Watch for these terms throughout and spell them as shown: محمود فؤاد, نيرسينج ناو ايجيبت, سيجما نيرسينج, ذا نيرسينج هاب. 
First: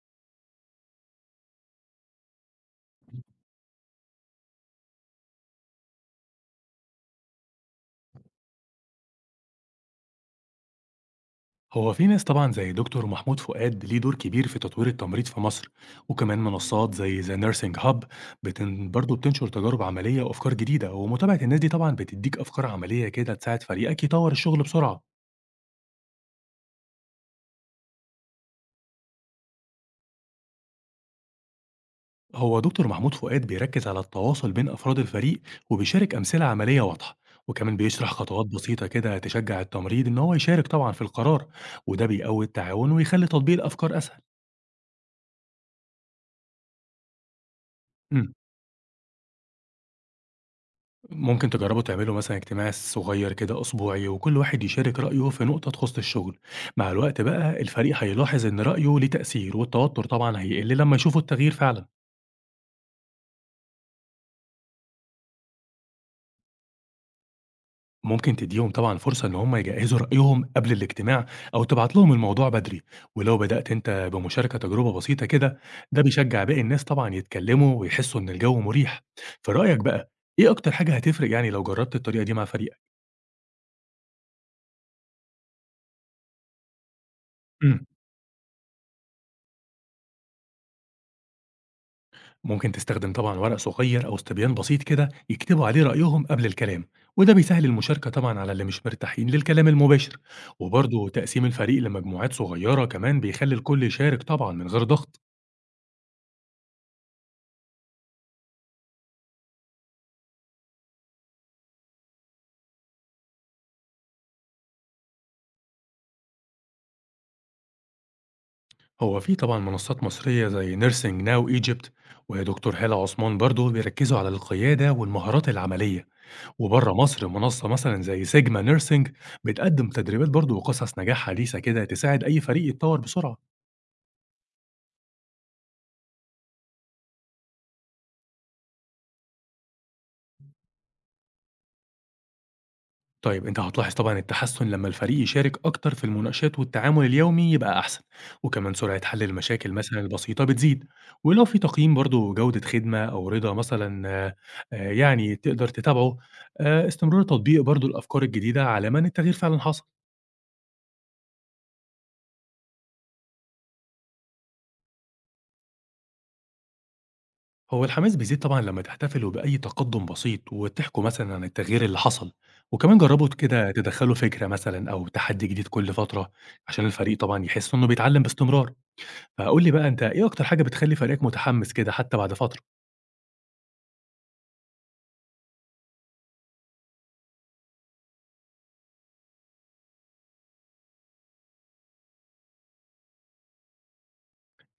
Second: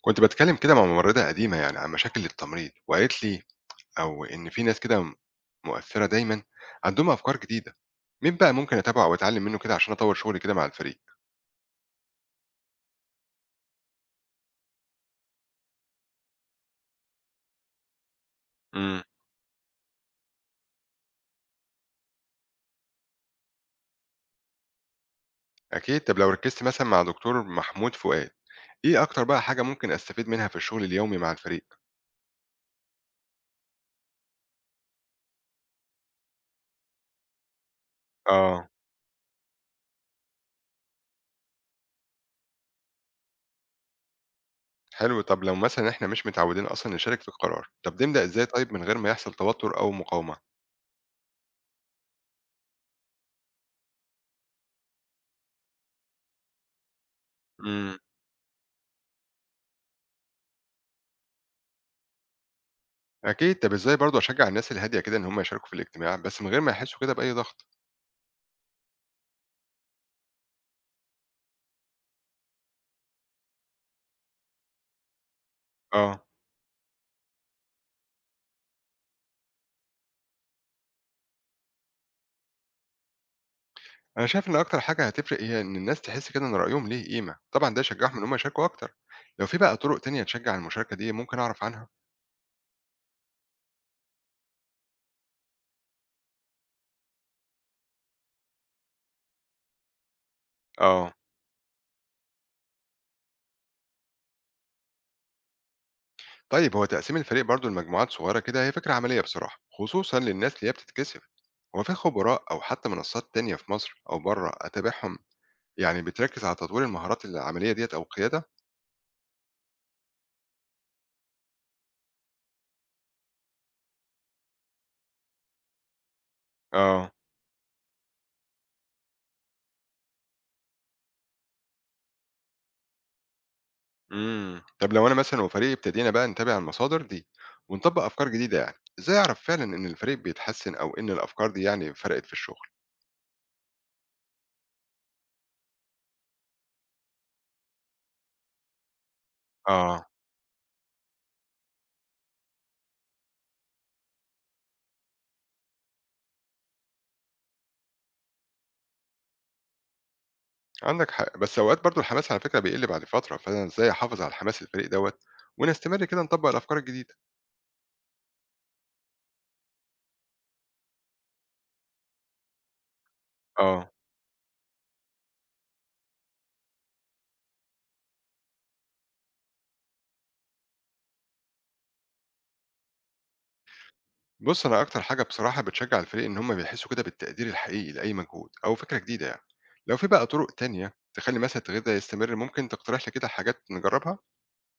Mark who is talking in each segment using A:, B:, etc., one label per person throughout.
A: كنت باتكلم كده مع ممرضة قديمة يعني عن مشاكل التمريض وقالت لي أو إن في ناس كده مؤثرة دايما عندهم أفكار جديدة. مين بقى ممكن أتابعه وأتعلم منه كده عشان أطور شغلي كده مع الفريق؟
B: هو في ناس طبعا زي دكتور محمود فؤاد ليه دور كبير في تطوير التمريض في مصر. وكمان منصات زي ذا نيرسينج هاب بتن
A: امم
B: برضه بتنشر تجارب عملية وأفكار جديدة. ومتابعة الناس دي طبعا بتديك أفكار عملية كده تساعد فريقك يطور الشغل بسرعة.
A: أكيد. طب لو ركزت مثلا مع دكتور محمود فؤاد، إيه أكتر بقى حاجة ممكن أستفيد منها في الشغل اليومي مع الفريق؟
B: هو دكتور محمود فؤاد بيركز على التواصل بين أفراد الفريق، وبيشارك أمثلة عملية واضحة، وكمان بيشرح خطوات
A: آه،
B: بسيطة كده تشجع التمريض إن هو يشارك طبعا في القرار. وده بيقوي التعاون ويخلي تطبيق الأفكار أسهل.
A: حلو. طب لو مثلا إحنا مش متعودين أصلا نشارك في القرار، طب نبدأ إزاي طيب من غير ما يحصل توتر أو مقاومة؟
B: ممكن تجربوا تعملوا مثلا اجتماع صغير كده أسبوعي، وكل واحد يشارك رأيه في نقطة تخص الشغل. مع الوقت بقى الفريق
A: امم
B: هيلاحظ إن رأيه ليه تأثير، والتوتر طبعا هيقل لما يشوفوا التغيير فعلا.
A: أكيد. طب إزاي برضه أشجع الناس الهادية كده إن هم يشاركوا في الاجتماع بس من غير ما يحسوا كده بأي ضغط؟
B: ممكن تديهم طبعا فرصة إن هم يجهزوا رأيهم قبل الاجتماع، أو تبعت لهم الموضوع بدري. ولو بدأت أنت بمشاركة تجربة بسيطة كده، ده
A: آه،
B: بيشجع باقي الناس طبعا يتكلموا ويحسوا إن الجو مريح. في رأيك بقى، إيه أكتر حاجة هتفرق يعني لو جربت الطريقة دي مع فريقك؟
A: أنا شايف إن أكتر حاجة هتفرق هي إن الناس تحس كده إن رأيهم ليه قيمة، طبعًا ده يشجعهم إن هم يشاركوا أكتر، لو في بقى طرق تانية تشجع المشاركة دي ممكن أعرف عنها؟
B: ممكن تستخدم طبعا ورق صغير أو استبيان بسيط كده يكتبوا عليه رأيهم قبل الكلام، وده بيسهل المشاركة طبعا على اللي مش مرتاحين للكلام المباشر. وبرضه
A: آه،
B: تقسيم الفريق لمجموعات صغيرة كمان بيخلي الكل يشارك طبعا من غير ضغط.
A: طيب هو تقسيم الفريق برضه لمجموعات صغيرة كده هي فكرة عملية بصراحة، خصوصًا للناس اللي هي بتتكسف، هو في خبراء أو حتى منصات تانية في مصر أو بره أتابعهم يعني بتركز على تطوير المهارات العملية ديّة أو القيادة؟
B: هو في طبعا منصات مصرية زي نيرسينج ناو ايجيبت ودكتور هالة عثمان برضه بيركزوا على القيادة والمهارات العملية. وبره
A: آه،
B: مصر منصة مثلا زي سيجما نيرسينج بتقدم تدريبات برضه وقصص نجاح حديثة كده تساعد أي فريق يتطور بسرعة.
A: إمم، طب لو أنا مثلًا وفريقي ابتدينا بقى نتابع المصادر دي ونطبق أفكار جديدة يعني، إزاي أعرف فعلًا إن الفريق بيتحسن أو إن الأفكار دي يعني فرقت في الشغل؟
B: طيب انت هتلاحظ طبعا التحسن لما الفريق يشارك اكتر في المناقشات، والتعامل اليومي يبقى احسن، وكمان سرعة حل المشاكل مثلا
A: آه،
B: البسيطة بتزيد. ولو في تقييم برضو جودة خدمة او رضا مثلا آه، آه، يعني تقدر تتابعه. آه، استمرار تطبيق برضو الافكار الجديدة على من التغيير فعلا حصل.
A: عندك حق، بس أوقات برضه الحماس على فكرة بيقل بعد فترة، فأنا إزاي أحافظ على حماس الفريق دوّة ونستمر كده نطبّق الأفكار الجديدة؟
B: هو الحماس بيزيد طبعا لما تحتفلوا بأي تقدم بسيط وتحكوا مثلا عن التغيير اللي حصل. وكمان جربوا كده
A: آه،
B: تدخلوا فكرة مثلا أو تحدي جديد كل فترة، عشان الفريق طبعا يحس إنه بيتعلم باستمرار. فقُل لي بقى أنت، إيه أكتر حاجة بتخلّي فريقك متحمّس كده حتى بعد فترة؟
A: بُص أنا أكتر حاجة بصراحة بتشجّع الفريق إن هم بيحسّوا كده بالتقدير الحقيقي لأي مجهود أو فكرة جديدة يعني، لو في بقى طرق تانية تخلّي مثلًا التغيير ده يستمر، ممكن تقترح لي كده حاجات نجرّبها؟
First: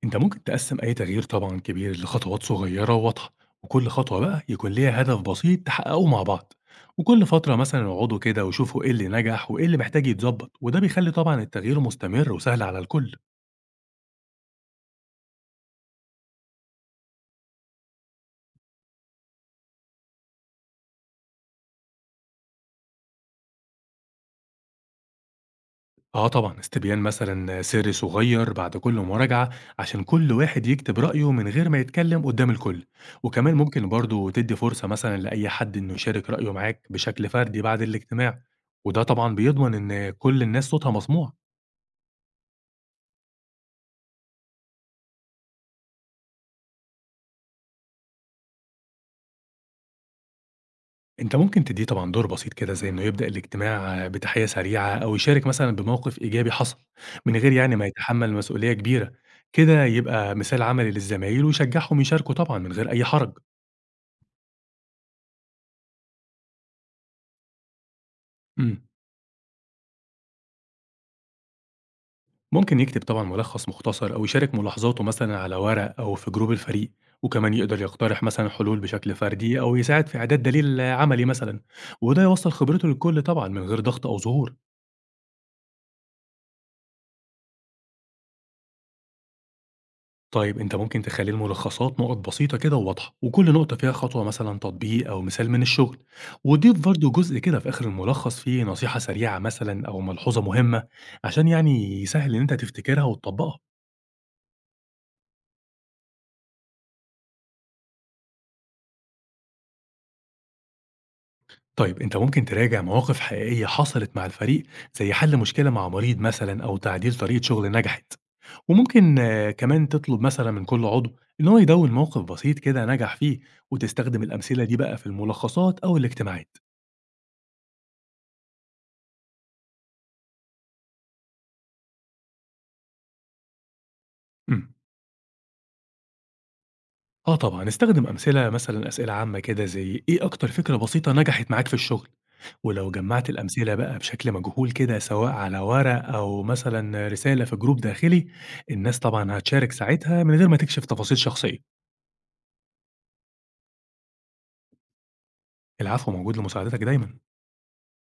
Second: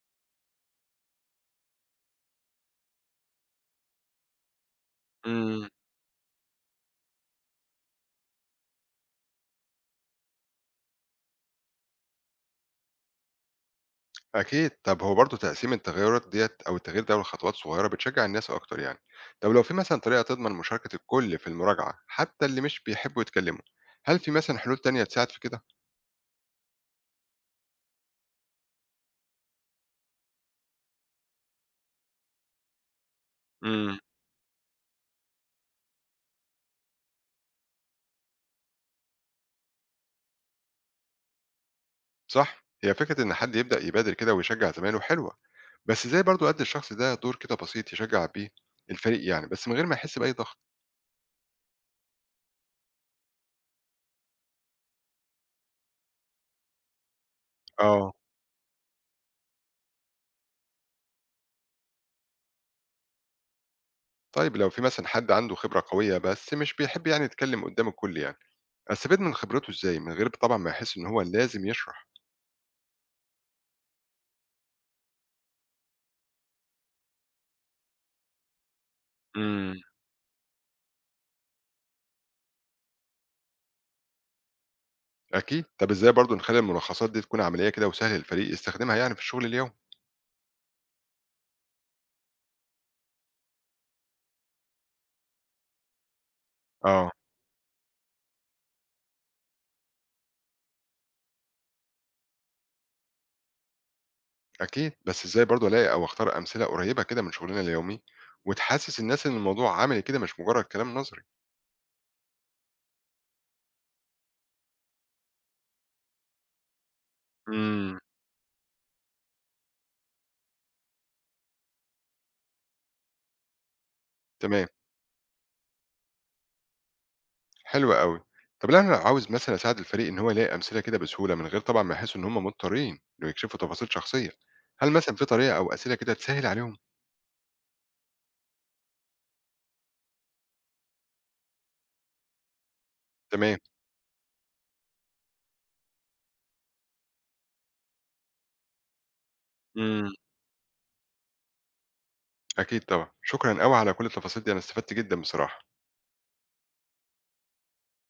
B: أنت ممكن تقسّم أي تغيير طبعًا كبير لخطوات صغيّرة وواضحة، وكل خطوة بقى يكون ليها هدف بسيط
A: إمم.
B: تحققه مع بعض. وكل فترة مثلًا اقعدوا كده وشوفوا إيه اللي نجح وإيه اللي محتاج يتضبّط، وده بيخلّي طبعًا التغيير مستمر وسهل على الكل.
A: أكيد، طَب هو برضه تقسيم التغيرات ديّة أو التغيير ده لخطوات صغيرة بتشجّع الناس أكتر يعني، طَب لو في مثلًا طريقة تضمن مشاركة الكل في المراجعة، حتى اللي مش بيحبّوا يتكلموا، هل في مثلًا حلول تانية تساعد في كده؟
B: آه طبعًا، استبيان مثلًا سري صغير بعد كل مراجعة عشان كل واحد يكتب رأيه من غير ما يتكلم قدام الكل. وكمان ممكن
A: إمم،
B: برضه تدي فرصة مثلًا لأي حد إنه يشارك رأيه معاك بشكل فردي بعد الاجتماع، وده طبعًا بيضمن إن كل الناس صوتها مسموع.
A: صح، هي فكرة إن حد يبدأ يبادر كده ويشجّع زمايله حلوة، بس إزاي برضه أدّي الشخص ده دور كده بسيط يشجّع بيه الفريق يعني، بس من غير ما يحس بأي ضغط؟
B: أنت ممكن تديه طبعًا دور بسيط كده، زي إنه يبدأ الاجتماع بتحية سريعة أو يشارك مثلًا بموقف إيجابي حصل، من غير يعني ما
A: آه.
B: يتحمل مسؤولية كبيرة. كده يبقى مثال عملي للزمايل ويشجعهم يشاركوا طبعًا من غير أي حرج.
A: طيب لو في مثلًا حد عنده خبرة قوية بس مش بيحب يعني يتكلم قدّام الكل يعني،
B: إمم.
A: أستفيد من خبرته إزاي من غير طبعًا ما يحس إن هو لازم يشرح؟
B: ممكن يكتب طبعا ملخص مختصر أو يشارك ملاحظاته مثلا على ورق أو في جروب الفريق. وكمان يقدر يقترح مثلا حلول بشكل فردي
A: إمم.
B: أو يساعد في إعداد دليل عملي مثلا، وده يوصل خبرته للكل طبعا من غير ضغط أو ظهور.
A: أكيد، طب إزاي برضه نخلّي الملخصات دي تكون عملية كده وسهل للفريق يستخدمها يعني في الشغل اليومي؟
B: طيب أنت ممكن تخلي الملخصات نقط بسيطة كده وواضحة، وكل نقطة فيها خطوة مثلا تطبيق أو مثال من الشغل. وضيف
A: آه.
B: برضه جزء كده في آخر الملخص فيه نصيحة سريعة مثلا أو ملحوظة مهمة، عشان يعني يسهل إن أنت تفتكرها وتطبقها.
A: أكيد، بس إزاي برضه ألاقي أو أختار أمثلة قريبة كده من شغلنا اليومي وتحسّس الناس إن الموضوع عملي كده مش مجرّد كلام نظري؟
B: طيب أنت ممكن تراجع مواقف حقيقية حصلت مع الفريق، زي حل مشكلة مع مريض مثلا أو تعديل طريقة شغل
A: إمم،
B: نجحت. وممكن كمان تطلب مثلا من كل عضو إن هو يدون موقف بسيط كده نجح فيه، وتستخدم الأمثلة
A: تمام،
B: دي بقى في الملخصات أو الاجتماعات.
A: حلو أوي. طب لو أنا لو عاوز مثلًا أساعد الفريق إن هو يلاقي أمثلة كده بسهولة من غير طبعًا ما يحسّوا إن هم مضطرين إنه يكشفوا تفاصيل شخصية،
B: مم.
A: هل مثلًا في طريقة أو أسئلة كده تسهّل عليهم؟
B: آه طبعا استخدم أمثلة مثلا أسئلة عامة كده، زي إيه أكتر فكرة بسيطة نجحت معاك في الشغل. ولو جمعت
A: تمام،
B: الأمثلة بقى بشكل مجهول كده، سواء على ورق أو مثلا رسالة في جروب داخلي، الناس طبعا هتشارك
A: إمم،
B: ساعتها من غير ما تكشف تفاصيل شخصية.
A: أكيد طبعًا، شكرًا أوي على كل التفاصيل دي، أنا استفدت جدًا بصراحة.
B: العفو، موجود لمساعدتك دايمًا.